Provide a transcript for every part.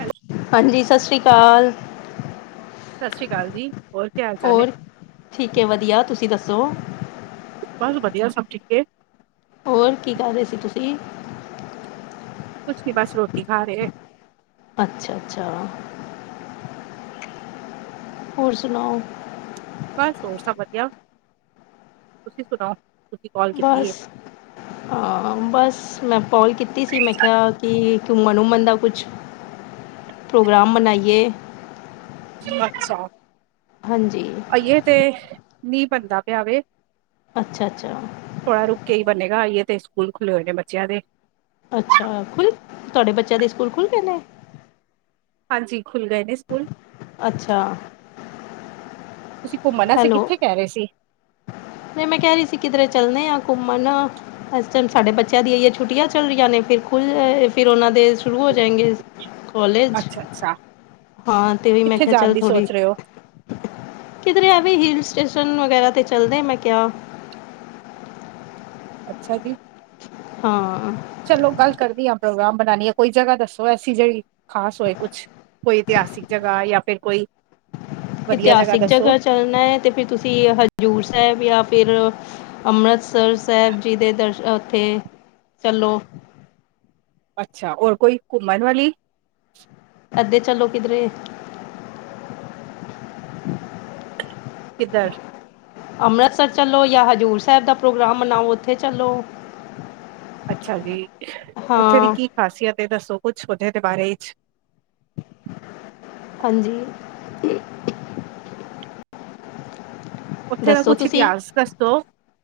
Hello ਹਾਂਜੀ, ਸਤਿ ਸ੍ਰੀ ਅਕਾਲ ਸਤਿ ਸ੍ਰੀ ਅਕਾਲ ਜੀ। ਹੋਰ ਕੀ ਹਾਲ ਚਾਲ ਹੈ ਹੋਰ, ਠੀਕ ਹੈ ਵਧੀਆ, ਤੁਸੀਂ ਦੱਸੋ? ਬਸ ਵਧੀਆ, ਸਭ ਠੀਕ ਐ, ਹੋਰ, ਕੀ ਕਰ ਰਹੇ ਸੀ ਤੁਸੀਂ? ਕੁਛ ਨ ਬਸ, ਰੋਟੀ ਖਾ ਰਹੇ ਅੱਛਾ, ਅੱਛਾ ਹੋਰ ਸੁਣਾਓ ਬਸ ਹੋਰ ਸਭ ਵਧੀਆ, ਤੁਸੀਂ ਸੁਣਾਓ ਕਾਲ ਕੀਤੀ ਬਸ, ਹਾਂ ਬਸ ਮੈਂ ਕੋਲ ਕੀਤੀ ਸੀ ਮੈਂ ਕਿਹਾ, ਕਿ ਮਨਮਨਦਾ ਕੁਛ ਪ੍ਰੋਗਰਾਮ ਬਣਾਈਏ ਜੀ ਅੱਛਾ ਹਾਂਜੀ ਆਈਏ ਤੇ, ਮੀਂਹ ਪੈੰਦਾ ਪਿਆ ਵੇ, ਅੱਛਾ, ਅੱਛਾ ਥੋੜਾ ਰੁਕ ਹੀ ਬਨੇਗਾ, ਜੇ ਤੇ ਸਕੂਲ ਖੁੱਲੇ ਹੋਏ ਨੇ ਬੱਚਿਆਂ ਦੇ ਅੱਛਾ, ਖੁੱਲ੍ਹ, ਤੁਹਾਡੇ ਬੱਚਿਆਂ ਦੇ ਸਕੂਲ ਖੁੱਲ੍ਹ ਗਏ ਨੇ ਹਾਂਜੀ, ਖੁੱਲ ਗਏ ਨੇ ਸਕੂਲ, ਅੱਛਾ ਤੁਸੀਂ ਘੁੰਮਣਾ ਸੀਂ, ਹੈਲੋ ਕਿੱਥੇ ਕਹਿ ਰਹੇ ਸੀ। ਨਹੀਂ ਮੈਂ ਕਹਿ ਰਹੀ ਸੀ, ਕਿਧਰੇ ਚੱਲਣੇ ਆ ਘੁੰਮਣ। ਏਸ ਟੈਮ ਸਾਡੇ ਬੱਚਿਆਂ ਦੀਆਂ ਛੁੱਟੀਆਂ ਚੱਲ ਰਹੀਆਂ ਨੇ, ਫਿਰ ਉਹਨਾਂ ਦੇ ਖੁੱਲ ਫਿਰ ਉਹਨਾਂ ਦੇ ਸ਼ੁਰੂ ਹੋ ਜਾਏਗੇ। ਅੱਛਾ-ਅੱਛਾ। ਹਾਂ, ਤੇ ਵੀ ਮੈਂ ਕਿਹਾ ਚੱਲ ਥੋੜ੍ਹੀ ਕਿਧਰੇ ਐਵੇਂ ਹਿਲ ਸਟੇਸ਼ਨ ਵਗੈਰਾ ਤੇ ਚੱਲਦੇ ਆਂ, ਮੈਂ ਕਿਹਾ। ਅੱਛਾ ਜੀ। ਹਾਂ। ਚਲੋ ਕੱਲ ਕਰਦੀ ਆਂ, ਪ੍ਰੋਗਰਾਮ ਬਣਾਣੀ ਆ, ਕੋਈ ਜਗ੍ਹਾ ਦੱਸੋ ਐਸੀ ਜਿਹੜੀ ਖ਼ਾਸ ਹੋਏ ਕੁਛ। ਕੋਈ ਇਤਿਹਾਸਿਕ ਜਗ੍ਹਾ, ਜਾਂ ਫਿਰ ਕੋਈ ਵਧੀਆ ਇਤਿਹਾਸਿਕ ਦੱਸੋ ਜਗ੍ਹਾ ਚੱਲਣਾ ਐ ਤੇ ਫਿਰ ਤੁਸੀਂ ਹਜ਼ੂਰ ਸਾਹਿਬ ਜਾਂ ਫਿਰ ਅੰਮ੍ਰਿਤਸਰ ਸਾਹਿਬ ਜੀ ਦੇ ਦਰਸ਼ਨ, ਉੱਥੇ ਚੱਲੋ। ਅੱਛਾ, ਹੋਰ ਕੋਈ ਘੁੰਮਣ ਵਾਲੀ। ਐਦਾਂ ਈ ਚੱਲੋ ਕਿਧਰੇ [inaudible] ਕਿਦਰ ਅੰਮ੍ਰਿਤਸਰ ਚੱਲੋ ਜਾਂ ਹਜ਼ੂਰ ਸਾਹਿਬ ਦਾ ਪ੍ਰੋਗਰਾਮ ਬਣਾਓ, ਉੱਥੇ ਚੱਲੋ। ਅੱਛਾ ਜੀ, ਉੱਥੇ ਦੀ ਹਾਂ ਕੀ ਖਾਸੀਅਤ ਏ, ਦੱਸੋ ਕੁਛ ਓਹਦੇ ਦੇ ਬਾਰੇ ਚ। ਹਾਂਜੀ। ਉੱਥੇ ਦਾ ਦੱਸੋ ਕੁਛ ਤੁਸੀਂ ਇਤਿਹਾਸ ਦੱਸਦੋ,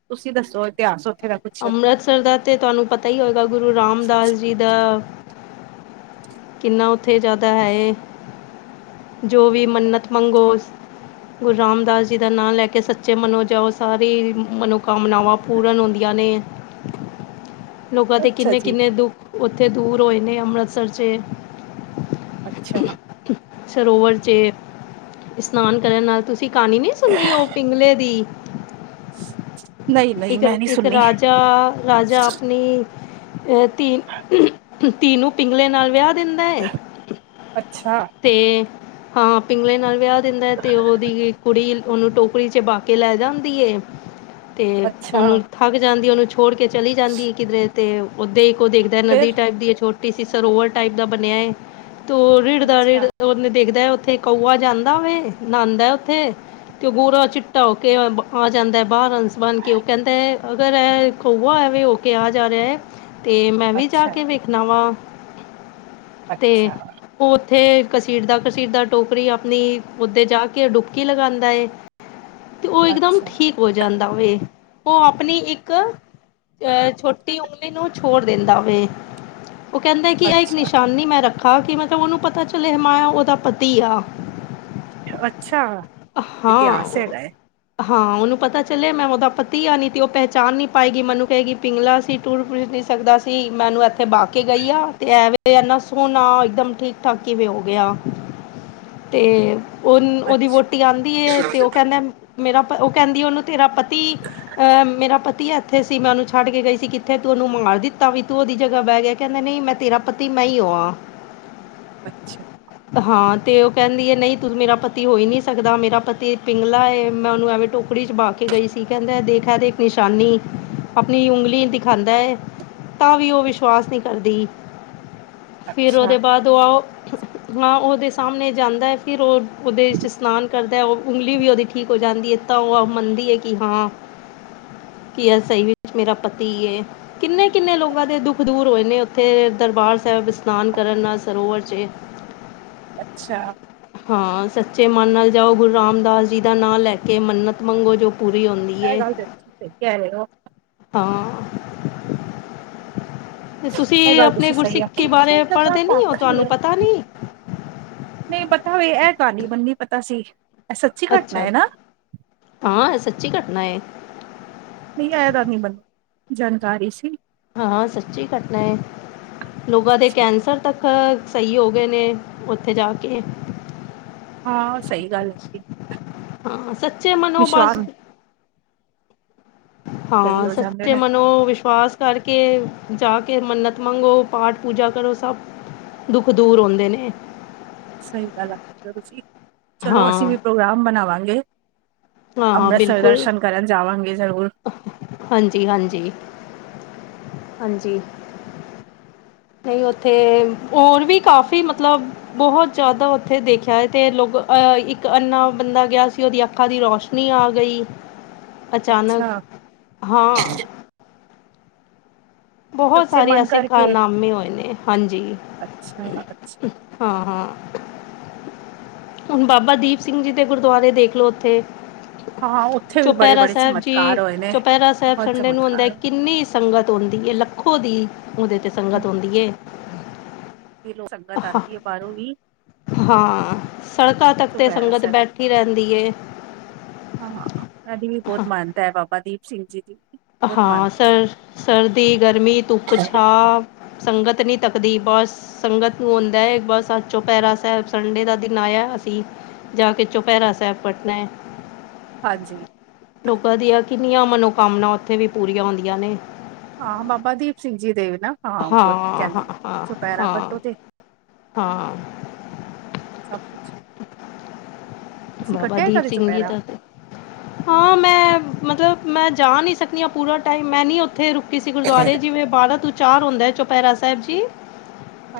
ਤੁਸੀਂ ਦੱਸੋ ਇਤਿਹਾਸ ਉੱਥੇ ਦਾ। ਕੁਛ? ਅੰਮ੍ਰਿਤਸਰ ਦਾ ਤੇ ਤੁਹਾਨੂੰ ਪਤਾ ਹੀ ਹੋਏਗਾ, ਗੁਰੂ ਰਾਮਦਾਸ ਜੀ ਦਾ ਕਿੰਨਾ ਉੱਥੇ ਜ਼ਿਆਦਾ ਹੈ ਏ, ਜੋ ਵੀ ਮੰਨਤ ਮੰਗੋ ਗੁਰੂ ਰਾਮਦਾਸ ਜੀ ਦਾ ਨਾਂ ਲੈ ਕੇ ਸੱਚੇ ਮਨੋ ਜਾਓ, ਸਾਰੀ ਮਨੋਕਾਮਨਾਵਾਂ ਪੂਰਨ ਹੁੰਦੀਆਂ ਨੇ। ਲੋਕਾਂ ਦੇ ਅੱਛਾ ਜੀ। ਕਿੰਨੇ-ਕਿੰਨੇ ਦੁੱਖ ਉੱਥੇ ਦੂਰ ਹੋਏ ਨੇ, ਅੰਮ੍ਰਿਤਸਰ ਚੇ। ਅੱਛਾ। ਸਰੋਵਰ ਚੇ ਇਸ਼ਨਾਨ ਕਰਨ ਨਾਲ ਤੁਸ ਤੁਸੀਂ ਕਹਾਣੀ ਨਈ ਸੁਨੀ ਉਹ ਪਿੰਗਲੇ ਦੀ। ਨਈ-ਨਈ, ਇੱਕ ਮੈਂ ਨੀ ਇੱਕ ਸੁਣੀ। [inaudible] ਰਾਜਾ ਆਪਣੀ ਧੀ-ਧੀ ਨੂੰ ਪਿੰਗਲੇ ਨਾਲ ਵਿਆਹ ਦਿੰਦਾ ਏ। ਅੱਛਾ। ਤੇ ਹਾਂ ਪਿੰਗਲੇ ਨਾਲ ਵਿਆਹ ਦਿੰਦਾ, ਤੇ ਉਹਦੀ ਕੁੜੀ ਉਹਨੂੰ ਟੋਕਰੀ ਚ ਬਾਕੇ ਲੈ ਜਾਂਦੀ ਏ, ਤੇ ਅੱਛਾ ਉਹਨੂੰ ਥੱਕ ਜਾਂਦੀ ਏ ਉਹਨੂੰ ਚੁੱਕ ਛੋੜ ਕੇ ਚਲੀ ਜਾਂਦੀ ਐ ਕਿਧਰੇ ਤੇ, ਉਥੇ ਇੱਕ ਉਹ ਦੇਖਦਾ ਫਿਰ ਨਦੀ ਟਾਈਪ ਦੀ ਏ ਛੋਟੀ ਟੀ ਸੀ ਸਰੋਵਰ ਟਾਈਪ ਦਾ ਬਣਿਆ ਏ, ਤੇ ਉਹ ਰਿੜਦਾ ਰਿੜ ਅੱਛਾ, ਓਹਨੇ ਦੇਖਦਾ ਐ ਉੱਥੇ। ਕਊਆ ਜਾਂਦਾ ਵੇ, ਨਾਂਦੈ ਉੱਥੇ। ਤੇ ਗੋਰਾ ਚਿੱਟਾ ਹੋ ਕੇ ਆ ਜਾਂਦਾ ਬਾਹਰ ਹੰਸ ਬਣ ਕੇ, ਉਹ ਕਹਿੰਦਾ ਅਗਰ ਇਹ ਕਊਆ ਐਵੇ ਹੋ ਕੇ ਆ ਜਾ ਰਿਹਾ। ਤੇ ਮੈਂ ਵੀ ਜਾ ਅੱਛਾ, ਕੇ ਵੇਖਣਾ ਵਾ, ਤੇ ਅੱਛਾ, ਓ ਉੱਥੇ ਘਸੀਟਦਾ-ਘਸੀਟਦਾ ਟੋਕਰੀ ਆਪਣੀ ਉੱਥੇ ਜਾ ਕੇ ਡੁਬਕੀ ਲਗਾਂਦਾ ਏ। ਤੇ ਉਹ ਇਕਦਮ ਅੱਛਾ, ਠੀਕ ਹੋ ਜਾਂਦਾ ਵੇ, ਉਹ ਆਪਣੀ ਇੱਕ ਅਹ ਛੋਟੀ ਉਂਗਲੀ ਨੂੰ ਛੋੜ ਦਿੰਦਾ ਵੇ। ਉਹ ਕਹਿੰਦਾ ਕਿ ਇਹ ਇੱਕ ਅੱਛਾ, ਨਿਸ਼ਾਨੀ ਮੈਂ ਰੱਖਾਂ, ਕਿ ਮਤਲਬ ਉਹਨੂੰ ਪਤਾ ਪਤਾ ਚਲਿਆ ਮਾਇਆ ਉਹਦਾ ਪਤੀ ਆ। ਅੱਛਾ, ਇਤਿਹਾਸ ਚ ਹਾਂ। ਹੈਗਾ ਐ। ਹਾਂ, ਉਹਨੂੰ ਪਤਾ ਚੱਲਿਆ ਮੈਂ ਉਹਦਾ ਪਤੀ ਆ, ਨਈ ਤੇ ਉਹ ਪਹਿਚਾਣ ਨੀ ਪਾਏਗੀ, ਮੈਨੂੰ ਕਹੇਗੀ ਪਿੰਗਲਾ ਸੀ। ਤਰ ਪੁਰ ਨੀ ਸਕਦਾ ਸੀ, ਮੈਨੂੰ ਇੱਥੇ ਬਹਾ ਕੇ ਗਈ ਆ, ਤੇ ਐਵੇਂ ਏਨਾ ਸੋਹਣਾ ਇਕਦਮ ਠੀਕ ਠਰਕੀ ਵੀ ਹੋ ਗਿਆ, ਤੇ ਉਹ ਉਹਦੀ ਅੱਛਾ, ਵੋਟੀ ਆਂਦੀ ਏ, ਤੇ ਉਹ ਕਹਿੰਦਾ ਮੇਰਾ ਉਹ ਕਹਿੰਦੀ ਉਹਨੂੰ ਤੇਰਾ ਪ ਅਹ ਮੇਰਾ ਪਤੀ ਐ। ਕਿੱਥੇ ਸੀ ਮੈਂ ਉਹਨੂੰ ਛੱਡ ਕੇ ਗਈ ਸੀ, ਕਿੱਥੇ ਤੂੰ ਉਹਨੂੰ ਮਾਰ ਦਿੱਤਾ ਵੀ ਤੂੰ ਉਹਦੀ ਜਗ੍ਹਾ ਬਹਿ ਗਿਆ, ਕਹਿੰਦੇ ਨਹੀਂ ਮੈਂ ਤੇਰਾ ਪਤੀ ਮੈਂ ਈ ਓ ਵਾਂ। ਅੱਛਾ! ਹਾਂ ਤੇ ਉਹ ਕਹਿੰਦੀ ਹੈ ਨਹੀਂ ਤੂੰ ਮੇਰਾ ਪਤੀ ਹੋ ਹੀ ਨਹੀ ਸਕਦਾ ਮੇਰਾ ਪਤੀ ਪਿੰਗਲਾ ਹੈ ਮੈਂ ਉਹਨੂੰ ਐਵੇਂ ਟੋਕ ਕੁਖੜੀ ਚ ਪਾ ਕੇ ਗਈ ਸੀ ਕਹਿੰਦਾ ਦੇਖਿਆ ਦੇਖ ਨਿਸ਼ਾਨੀ ਆਪਣੀ ਉਂਗਲੀ ਦਿਖਾਦਾ ਹੈ। ਤਾਂ ਵੀ ਉਹ ਵਿਸ਼ਵਾਸ ਨਹੀਂ ਕਰਦੀ ਫਿਰ ਅੱਛਾ, ਉਹਦੇ ਬਾਅਦ ਉਹ ਹਾਂ ਉਹਦੇ ਸਾਹਮਣੇ ਜਾਂਦਾ ਹੈ ਫਿਰ ਉਹ ਉਹਦੇ ਸਸ਼ਨਾਨ ਕਰਦਾ ਹੈ ਉਂਗਲੀ ਵੀ ਉਹਦੀ ਠੀਕ ਹੋ ਜਾਂਦੀ ਹੈ ਤਾਂ ਉਹ ਮੰਨਦੀ ਹੈ ਕਿ ਹਾਂ ਕੀ ਐ ਸਹੀ ਵੀ ਮੇਰਾ ਪਤੀ ਕਿੰਨੇ ਕਿੰਨੇ ਲੋਕਾਂ ਦੇ ਦੁਖ ਦੂਰ ਹੋਏ ਨੇ ਉੱਥੇ ਦਰਬਾਰ ਸਾਹਿਬ ਇਸ਼ਨਾਨ ਕਰਨ ਨਾਲ ਸਰੋਵਰ ਛੇ਼ ਅੱਛਾ! ਹਾਂ ਸੱਚੇ ਮਨ ਨਾਲ ਜਾਓ ਗੁਰੂ ਰਾਮਦਾਸ ਜੀ ਦਾ ਨਾਂ ਲੈ ਕੇ ਮੰਨਤ ਮੰਗੋ ਜੋ ਪੂਰੀ ਹੁੰਦੀ ਇਹ ਹੈ ਗੱਲ ਤੇ ਤੁਸੀਂ ਸ ਕਹਿ ਰਹੇ ਹੋ ਹਾਂ ਤੇ ਤੁਸੀਂ ਇਹ ਗੱਲ ਆਪਣੀ ਤੁਸੀਂ ਸਹੀ ਗੁਰਸਿੱਖੀ ਬਾਰੇ ਪੜ੍ਹਦੇ ਨੀ ਹੋ ਆਖੀ। ਤੁਹਾਨੂੰ ਪਤਾ ਨੀ ਨਹੀਂ ਪਤਾ ਹੋਵੇ ਇਹ ਹੀ ਮੰਨੀ ਪਤਾ ਸੀ ਇਹ ਸੱਚੀ ਘਟਨਾ ਅੱਛਾ ਹੈ ਨਾ ਹਾਂ ਸੱਚੀ ਘਟਨਾ ਹੈ ਨਹੀਂ ਆਇਆ ਤਾਂ ਨਹੀਂ ਮੈਨੂੰ ਜਾਣਕਾਰੀ ਸੀ ਹਾਂ ਸੱਚੀ ਘਟਨਾ ਹੈ ਲੋਕਾਂ ਦੇ ਅੱਛਾ ਕੈਂਸਰ ਤੱਕ ਹਮ ਸਹੀ ਹੋ ਗਏ ਨੇ ਉੱਥੇ ਜਾ ਕੇ ਹਾਂ ਸਹੀ ਗੱਲ ਹੈ ਹਾਂ ਸੱਚੇ ਮਨੋ ਬਸ ਵਿਸ਼ਵਾਸ ਸਹੀ ਹਾਂ ਹੋ ਜਾਂਦੇ ਸੱਚੇ ਨੇ ਮਨੋ ਵਿਸ਼ਵਾਸ ਕਰਕੇ ਜਾ ਕੇ ਮੰਨਤ ਮੰਗੋ ਪਾਠ ਪੂਜਾ ਕਰੋ ਸਭ ਦੁੱਖ ਦੂਰ ਹਉਂਦੇ ਨੇ ਸਹੀ ਗੱਲ ਆ ਤੁਸੀਂ ਚਲੋ ਅਸੀਂ ਹਾਂ ਵੀ ਪ੍ਰੋਗਰਾਮ ਬਣਾਵਾਂਗੇ। ਹਾਂ ਹਾਂ ਅੰਮ੍ਰਿਤਸਰ ਬਿਲਕੁਲ ਦਰਸ਼ਨ ਕਰਨ ਜਾਵਾਂਗੇ ਜ਼ਰੂਰ ਹਾਂਜੀ! ਹਾਂਜੀ! ਹਾਂਜੀ! ਨਹੀਂ ਉੱਥੇ ਹੋਰ ਵੀ ਕਾਫੀ ਮਤਲਬ ਬਹੁਤ ਜ਼ਿਆਦਾ ਉੱਥੇ ਦੇਖਿਆ ਹੈ ਤੇ ਲੋਕ ਅਹ ਇੱਕ ਅੰਨਾ ਬੰਦਾ ਗਿਆ ਸੀ ਉਹਦੀ ਅੱਖਾਂ ਦੀ ਰੌਸ਼ਨੀ ਨੀ ਆ ਗਈ ਅਚਾਨਕ ਅੱਛਾ ਹਾਂ ਬਹੁਤ ਸੱਚੇ ਸਾਰੇ ਮਨ ਐਸੇ ਕਰਕੇ ਕਾਰਨਾਮੇ ਹੋਏ ਨੇ ਹਾਂਜੀ ਅੱਛਾ ਅੱਛਾ ਹਾਂ-ਹਾਂ ਹੁਣ ਬਾਬਾ ਦੀਪ ਸਿੰਘ ਜੀ ਦੇ ਗੁਰਦੁਆਰੇ ਦੇਖਲੋ ਉੱਥੇ ਹਾਂ ਉੱਥੇ ਵੀ ਬੜੇ ਚੌਪਹਿਰਾ ਬੜੇ ਸਾਹਿਬ ਜੀ ਚਮਤਕਾਰ ਹੋਏ ਨੇ ਚੌਪਹਿਰਾ ਸਾਹਿਬ ਬਹੁਤ ਸੰਡੇ ਨੂੰ ਹੁੰਦਾ ਚਮਤਕਾਰ ਹੋਏ ਕਿੰਨੀ ਸੰਗਤ ਆੁੰਦੀ ਹੈ ਲੱਖੋਂ ਦੀ ਉਹਦੇ 'ਤੇ ਸੰਗਤ ਆਂਦੀ ਹੈ ਕਿ ਸੰਗਤ ਹ ਆਉਂਦੀ ਹੈ ਬਾਹਰੋਂ ਵੀ ਹਾਂ ਸੜਕਾਂ ਤੱਕ ਤੇ ਚੁਪਹਿਰਾ ਸੰਗਤ ਸਾਹਿਬ ਬੈਠੀ ਰਹਿੰਦੀ ਏ ਹਾਂ ਸਾਡੀ ਵੀ ਹ ਬਹੁਤ ਮਾਨਤਾ ਹੈ ਬਾਬਾ ਦੀਪ ਸਿੰਘ ਜੀ ਦੀ ਬਹੁਤ ਹਾਂ ਮਾਨਤਾ ਸਰ ਸਰਦੀ ਗਰਮੀ ਧੁੱਪ ਛਾਂ ਸੰਗਤ ਨੀ ਥੱਕਦੀ ਬਸ ਸੰਗਤ ਨੂੰ ਹਾਂਉਦਾ ਹੈ ਬਸ ਚੌਪਹਿਰਾ ਸਾਹਿਬ ਸੰਡੇ ਦਾ ਦਿਨ ਆਇਆ ਅਸੀਂ ਜਾ ਕੇ ਚੌਪਹਿਰਾ ਸਾਹਿਬ ਕਟਨਾ ਹੈ ਹਾਂਜੀ ਲੋਕਾਂ ਦੀਆਂ ਕਿੰਨੀਆਂ ਮਨੋਕਾਮਨਾ ਉੱਥੇ ਵੀ ਪੂਰੀਆਂ ਹੁੰਦੀਆਂ ਨੇ ਹਾਂ ਬਾਬਾ ਦੀਪ ਸਿੰਘ ਜੀ ਦੇ ਨਾ ਹਾਂ ਬ ਕਹਿੰਦੇ ਹਾਂ ਨੇ ਹਾਂ ਚੁਪਹਿਰਾ ਹਾਂ ਕੱਟੋ ਤੇ ਹਾਂ ਸਭ ਕੁਛ ਤੁਸੀਂ ਬਾਬਾ ਕੱਟਿਆ ਦੀਪ ਕਦੇ ਸਿੰਘ ਜੀ ਚੋਪਹਿਰਾ ਦਾ ਤੇ ਹਾਂ ਮੈਂ ਮਤਲਬ ਮੈਂ ਜਾ ਨਹੀਂ ਸਕਦੀ ਹ ਪੂਰਾ ਟਾਈਮ ਮੈਂ ਨ ਉੱਥੇ ਰੁਕ ਕਿਸੇ ਗੁਰਦੁਆਰੇ ਜਿਵੇਂ ਬਾਰਾਂ ਤੋਂ ਚਾਰ ਹੁੰਦਾ ਚੌਪਹਿਰਾ ਸਾਹਿਬ ਜੀ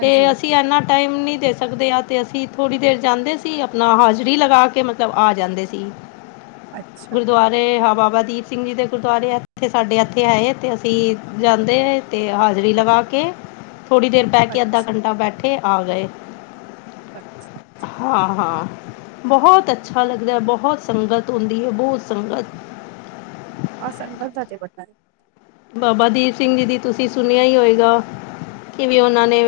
ਤੇ ਅਸੀਂ ਇਨਾ ਟਾਈਮ ਨਹੀਂ ਦੇ ਸਕਦੇ ਆ ਤੇ ਅਸੀਂ ਥੋੜ੍ਹੀ ਦੇਰ ਜਾਂਦੇ ਸੀ ਆਪਣਾ ਹਾਜ਼ਰੀ ਲਗਾ ਕੇ ਕੇ ਮਤਲਬ ਆ ਜਾਂਦੇ ਸੀ ਅੱਛਾ ਗੁਰਦੁਆ ਤੇ ਹਾਂ ਬਾਬਾ ਦੀਪ ਸਿੰਘ ਜੀ ਦੇ ਗੁਰਦੁਆਰੇ ਆ ਐਥੇ ਸਾਡੇ ਐਥੇ ਹੈ ਤੇ ਅਸੀਂ ਜਾਂਦੇ ਰਹੇ। ਤੇ ਹਾਜ਼ਰੀ ਲਗਾ ਕੇ ਥੋੜ੍ਹੀ ਦੇਰ ਬੈ ਕੇ ਅੱਛਾ। ਅੱਧਾ ਘੰਟਾ ਬੈਠੇ ਆ ਗਏ। ਅੱਛਾ ਹਾਂ-ਹਾਂ ਬਹੁਤ ਅੱਛਾ ਲੱਗਦਾ ਬਹੁਤ ਸੰਗਤ ਹੁੰਦੀ ਹੈ ਬਹੁਤ ਸੰਗਤ ਅ ਸੰਡੇ ਤਕ ਏ ਬਨਣਾ ਬਾਬਾ ਦੀਪ ਸਿੰਘ ਜੀ ਦੀ ਤੁਸੀਂ ਸੁਣਿਆ ਹੀ ਹੋਏਗਾ ਕਿਵੇਂ ਉਹਨਾਂ ਨੇ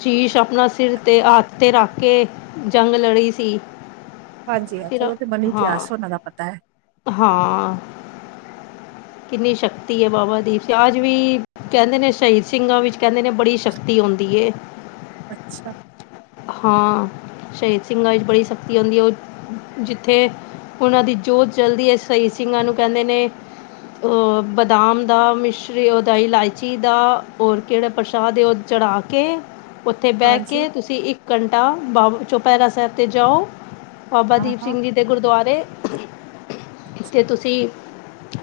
ਸ਼ੀਸ਼ ਆਪਣਾ ਸਿਰ ਤੇ ਹੱਥ ਤੇ ਰੱਖ ਕੇ ਜੰਗ ਲੜੀ ਸੀ। ਹਾਂਜੀ-ਹਾਂਜੀ ਫਿਰ ਉਹ ਤੇ ਮਨੀ ਹਾਂ ਗਆਸ ਉਹਨਾਂ ਦਾ ਪਤਾ ਹੈ। ਹਾਂ ਕਿੰਨੀ ਸ਼ਕਤੀ ਹੈ ਬਾਬਾ ਦੀਪ ਸੀ ਅੱਜ ਵੀ ਕਹਿੰਦੇ ਨੇ ਸ਼ਹੀਦ ਸਿੰਘਾਂ ਵਿੱਚ ਕਹਿੰਦੇ ਨੇ ਬੜੀ ਸ਼ਕਤੀ ਆਉਂਦੀ ਏ। ਅੱਛਾ। ਹਾਂ ਸ਼ਹੀਦ ਸਿੰਘਾਂ ਵਿੱਚ ਬੜੀ ਸ਼ਕਤੀ ਆਉਂਦੀ ਹੈ ਉਹ ਜਿੱਥੇ ਉਹਨਾਂ ਦੀ ਜੋਤ ਜਲਦੀ ਹੈ ਸਹੀ ਸਿੰਘਾਂ ਨੂੰ ਕਹਿੰਦੇ ਨੇ ਬਦਾਮ ਦਾ ਮਿਸ਼ਰੀ ਉਹਦਾ ਇਲਾਇਚੀ ਦਾ ਹੋਰ ਕਿਹੜਾ ਪ੍ਰਸ਼ਾਦ ਹੈ ਉਹ ਚੜਾ ਕੇ ਕੇ ਉੱਥੇ ਬਹਿ ਹਾਂਜੀ ਕੇ ਤੁਸੀਂ ਇੱਕ ਘੰਟਾ ਬ ਚੌਪਹਿਰਾ ਸਾਹਿਬ ਤੇ ਜਾਓ। ਬਾਬਾ ਹਾਂ ਦੀਪ ਹਾਂ ਸਿੰਘ ਜੀ ਦੇ ਗੁਰਦੁਆਰੇ ਅੱਛਾ ਤੇ ਤੁਸੀਂ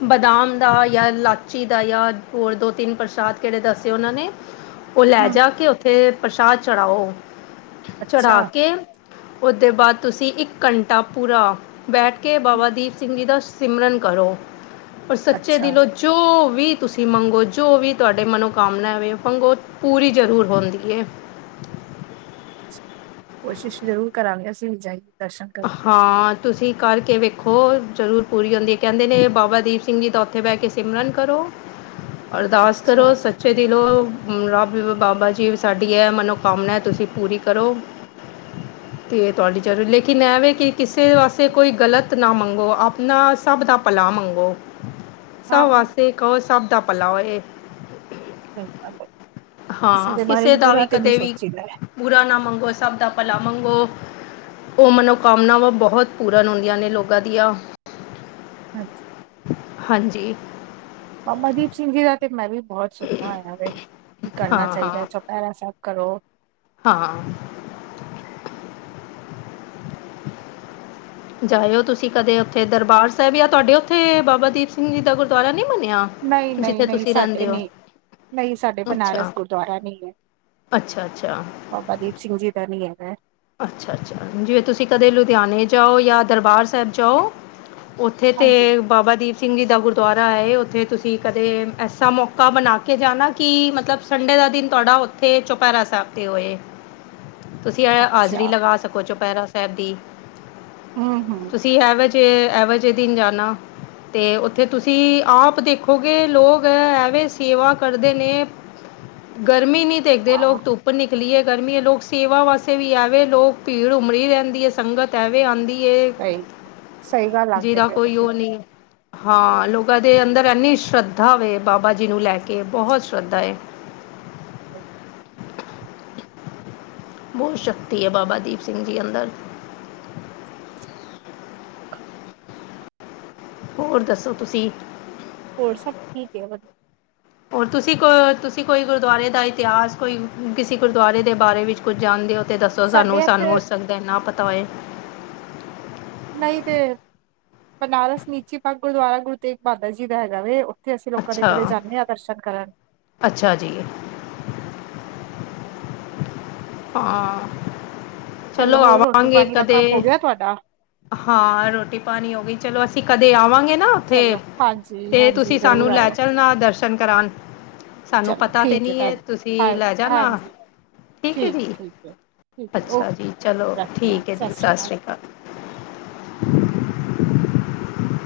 ਬਦਾਮ ਦਾ ਜਾਂ ਲਾਚੀ ਦਾ ਜਾਂ ਹੋਰ ਦੋ ਤਿੰਨ ਪ੍ਰਸ਼ਾਦ ਕਿਹੜੇ ਦੱਸੇ ਉਹਨਾਂ ਨੇ ਉਹ ਲੈ ਹਮ ਜਾ ਕੇ ਉੱਥੇ ਪ੍ਰਸ਼ਾਦ ਚੜਾਓ। ਅੱਛਾ ਚੜ੍ਹਾ ਕੇ ਉਹਦੇ ਬਾਅਦ ਤੁਸੀਂ ਇੱਕ ਘੰਟਾ ਪੂਰਾ ਬੈਠ ਕੇ ਬਾਬਾ ਹਮ, ਦੀਪ ਸਿੰਘ ਜੀ ਦਾ ਸਿਮਰਨ ਕਰੋ ਔਰ ਸੱਚੇ ਅੱਛਾ ਦਿਲੋਂ ਜੋ ਵੀ ਤੁਸੀਂ ਮੰਗੋ ਜੋ ਵੀ ਤੁਹਾਡੇ ਮਨੋਕਾਮਨਾ ਵੇ ਮੰਗੋ ਪੂਰੀ ਜ਼ਰੂਰ ਹੋਂਦੀ ਏ ਅੱਛਾ। ਕੋਸ਼ਿਸ਼ ਜ਼ਰੂਰ ਕਰਾਂਗੇ ਅਸੀਂ ਵੀ ਜਾਈਏ ਦਰਸ਼ਨ ਕਰਨ। ਹਾਂ ਤੁਸੀਂ ਕਰਕੇ ਵੇਖੋ ਜ਼ਰੂਰ ਪੂਰੀ ਹੁੰਦੀ ਹੈ ਕਹਿੰਦੇ ਨੇ ਬਾਬਾ ਦੀਪ ਸਿੰਘ ਜੀ ਦਾ ਉੱਥੇ ਬਹਿ ਕੇ ਸਿਮਰਨ ਕਰੋ ਅਰਦਾਸ ਕਰੋ ਅੱਛਾ ਸ ਸੱਛੇ ਦਿਲੋ ਰੱਬ ਬਾਬਾ ਜੀ ਸਾਡੀ ਐਮਨੋਕਾਮਨਾ ਤੁਸੀਂ ਪੂਰੀ ਕਰੋ। ਤੇ ਤੁਹਾਡੀ ਚਾਰੇ ਲਿਖ ਕਿਤੇ ਪਾਸੇ ਕਿ ਕਿਸੇ ਵਾਸਤੇ ਕੋਈ ਗਲਤ ਨਾ ਮੰਗੋ ਆਪਣਾ ਸਭ ਦਾ ਭਲਾ ਮੰਗੋ। ਹਾਂ ਸਭ ਹਾਂ, ਵਾਸ ਕਹੋ ਸਭ ਦਾ ਪਲਾ ਇਹ ਬਿਲਕ ਕਿਸੇ ਦੇ ਬਾਰੇ ਚ ਬੁਰਾ ਤੇ ਨਹੀਂ ਸੋਚੀਦੈ ਬੂਰਾ ਨਾ ਮੰਗੋ ਸਭ ਦਾ ਭਲਾ ਮੰਗੋ ਉਹ ਮਨੋਕਾਮਨਾਵਾਂ ਬਹੁਤ ਪੂਰਨ ਹੁੰਦੀਆਂ ਨੇ ਲੋਕਾਂ ਦੀਆਂ। ਹਾਂਜੀ। ਹਾਂਜੀ। ਬਾਬਾ ਦੀਪ ਸਿੰਘ ਜੀ ਦਾ ਤੇ ਮੈਂ ਵੀ ਬਹੁਤ ਸੁਣਿਆ ਹੋਇਆ ਕੀ ਕਰਨਾ ਹਾਂ ਹਾਂ ਚਾਹੀਦਾ ਚ ਪੈਰਾ ਸਭ ਕਰੋ। ਹਾਂ। [unintelligible] ਜਾਇਓ ਤੁਸੀਂ ਕਦੇ ਉੱਥੇ ਦਰਬਾਰ ਸਾਹਿਬ ਜਾਂ ਤੁਹਾਡੇ ਉੱਥੇ ਬਾਬਾ ਦੀਪ ਸਿੰਘ ਜੀ ਦਾ ਗੁਰਦੁਆਰਾ ਨਹੀਂ ਬਨੇਆ? ਨਹੀਂ, ਨਹੀਂ, ਨਹੀਂ ਸਾਡੇ ਨਹੀਂ-ਨਹੀਂ ਸਾਡੇ ਬਨਾਰਸ ਗੁਰਦੁਆਰਾ ਨਹੀਂ ਹੈ। ਅੱਛਾ-ਅੱਛਾ ਬਾਬਾ ਦੀਪ ਸਿੰਘ ਜੀ ਦਾ ਨੀ ਹੈਗਾ ਅੱਛਾ-ਅੱਛਾ ਜਿਵੇਂ ਤੁਸੀਂ ਕਦੇ ਲੁਧਿਆਣੇ ਜਾਓ ਜਾਂ ਦਰਬਾਰ ਸਾਹਿਬ ਜਾਓ। ਉੱਥੇ ਤੇ ਹਾਂਜੀ ਬਾਬਾ ਦੀਪ ਸਿੰਘ ਜੀ ਦਾ ਗੁਰਦੁਆਰਾ ਹੈ ਉੱਥੇ ਤੁਸੀਂ ਕਦੇ ਐਸਾ ਮੌਕਾ ਬਣਾ ਕੇ ਜਾਣਾ ਕਿ ਮਤਲਬ ਸੰਡੇ ਦਾ ਦਿਨ ਤੁਆਡਾ ਉੱਥੇ ਈ ਚੌਪਹਿਰਾ ਸਾਹਿਬ ਤੇ ਹੋਏ ਤੁਸੀਂ ਹਾਜ਼ਰੀ ਅੱਛਾ ਲਗਾ ਸਕੋ ਚੁਪਹਿਰਾ ਸਾਹਿਬ ਦੀ। ਹੂ-ਹੂ ਤੁਸੀਂ ਔਵਜੇ-ਐਵਜੇ ਦਿਨ ਜਾਣਾ। ਤੇ ਉੱਥੇ ਤੁਸੀਂ ਆਪ ਦੇਖੋਗੇ ਲੋਕ ਐਵੇਂ ਸੇਵਾ ਕਰਦੇ ਨੇ। ਗਰਮੀ ਨੀ ਦੇਖਦੇ ਹਾਂ ਲੋਕ ਧੁੱਪ ਨਿਕਲੀ ਹੈ ਗਰਮੀ ਹੈ ਲੋਕ ਸੇਵਾ ਵਾਸਤੇ ਵੀ ਐਵੇਂ ਲੋਕ ਭੀੜ ਉਮਰੀ ਰਹਿੰਦੀ ਹੈ ਸੰਗਤ ਐਵੇਂ ਆਉਂਦੀ ਕੇ ਸਹੀ ਸਹੀ ਗੱਲ ਲੱਗਦੇ ਜਿਹਦਾ ਪਏ ਹੋ ਕੋਈ ਤੁਸੀਂ ਉਹ ਨੀ। ਹਾਂ। ਲੋਕਾਂ ਦੇ ਅੰਦਰ ਇਨੀ ਸ਼ਰਧਾ ਵੇ, ਬਾਬਾ ਜੀ ਨੂੰ ਲੈ ਕੇ ਬਹੁਤ ਸ਼ਰਧਾ ਏ। [unintelligible] ਬਹੁਤ ਸ਼ਕਤੀ ਹੈ ਬਾਬਾ ਦੀਪ ਸਿੰਘ ਜੀ ਅੰਦਰ। ਹੋਰ ਦੱਸੋ ਤੁਸੀਂ? ਹੋਰ ਸਭ ਠੀਕ ਹੈ ਵਧੀਆ। [inaudible] ਔਰ ਤੁਸੀਂ ਕੋ ਤੁਸੀਂ ਕੋਈ ਗੁਰਦੁਆਰੇ ਦਾ ਇਤਿਹਾਸ ਕੋਈ ਕਿਸੇ ਗੁਰਦੁਆਰੇ ਦੇ ਬਾਰੇ ਵਿੱਚ ਕੁਝ ਜਾਣਦੇ ਹੋ। ਤੇ ਦੱਸੋ ਸਾਡੇ ਸਾਨੂੰ-ਸਾਨੂੰ ਹੋ ਇੱਥੇ ਸਕਦਾ ਨਾ ਪਤਾ ਹੋਏ। ਨਹੀਂ ਤੇ ਬਨਾਰਸ ਨੀਚੀ ਪਗ ਗੁਰਦੁਆਰਾ ਗੁਰੂ ਤੇਗ ਬਹਾਦਰ ਜੀ ਦਾ ਹੈਗਾ ਵੇ। ਇੱਥੇ ਅਸੀਂ ਲੋਕਾਂ ਦੇ ਅੱਛਾ ਕਦੇ ਜਾਂਦੇ ਹਾਂ ਦਰਸ਼ਨ ਕਰਨ। ਅੱਛਾ ਜੀ। ਹਾਂ। ਚਲੋ ਹੋਰ ਰੋਟੀ ਆਵਾਂਗੇ ਪਾਣੀ ਦਾ ਕਦੇ। ਕੰਮ ਹੋ ਗਿਆ ਤੁਹਾਡਾ ਹਾਂ। ਰੋਟੀ -ਪਾਣੀ ਹੋ ਗਈ ਚਲੋ ਅਸੀਂ ਕਦੇ ਆਵਾਂਗੇ ਨਾ ਉੱਥੇ ਚਲੋ ਹਾਂਜੀ ਤੇ ਹਾਂਜੀ ਤੁਸੀਂ ਜ਼ਰੂਰ ਸਾਨੂੰ ਲੈ ਆਇਓ ਚਲਣਾ ਦਰਸ਼ਨ ਕਰਾਉਣ। ਸਾਨੂੰ ਚਲੋ ਪਤਾ ਤੇ ਠੀਕ ਨਹੀਂ ਹੈ, ਭੈਣ ਹਾਂ ਤੁਸੀਂ ਲੈ ਜਾਣਾ। ਹਾਂਜੀ ਠੀਕ ਹੈ ਜੀ, ਠੀਕ ਹੈ ਠੀਕ ਹੈ ਅੱਛਾ ਓਕੇ ਜੀ, ਚਲੋ ਠੀਕ ਹੈ ਜੀ ਸਤਿ ਸ਼੍ਰੀ ਅਕਾਲ।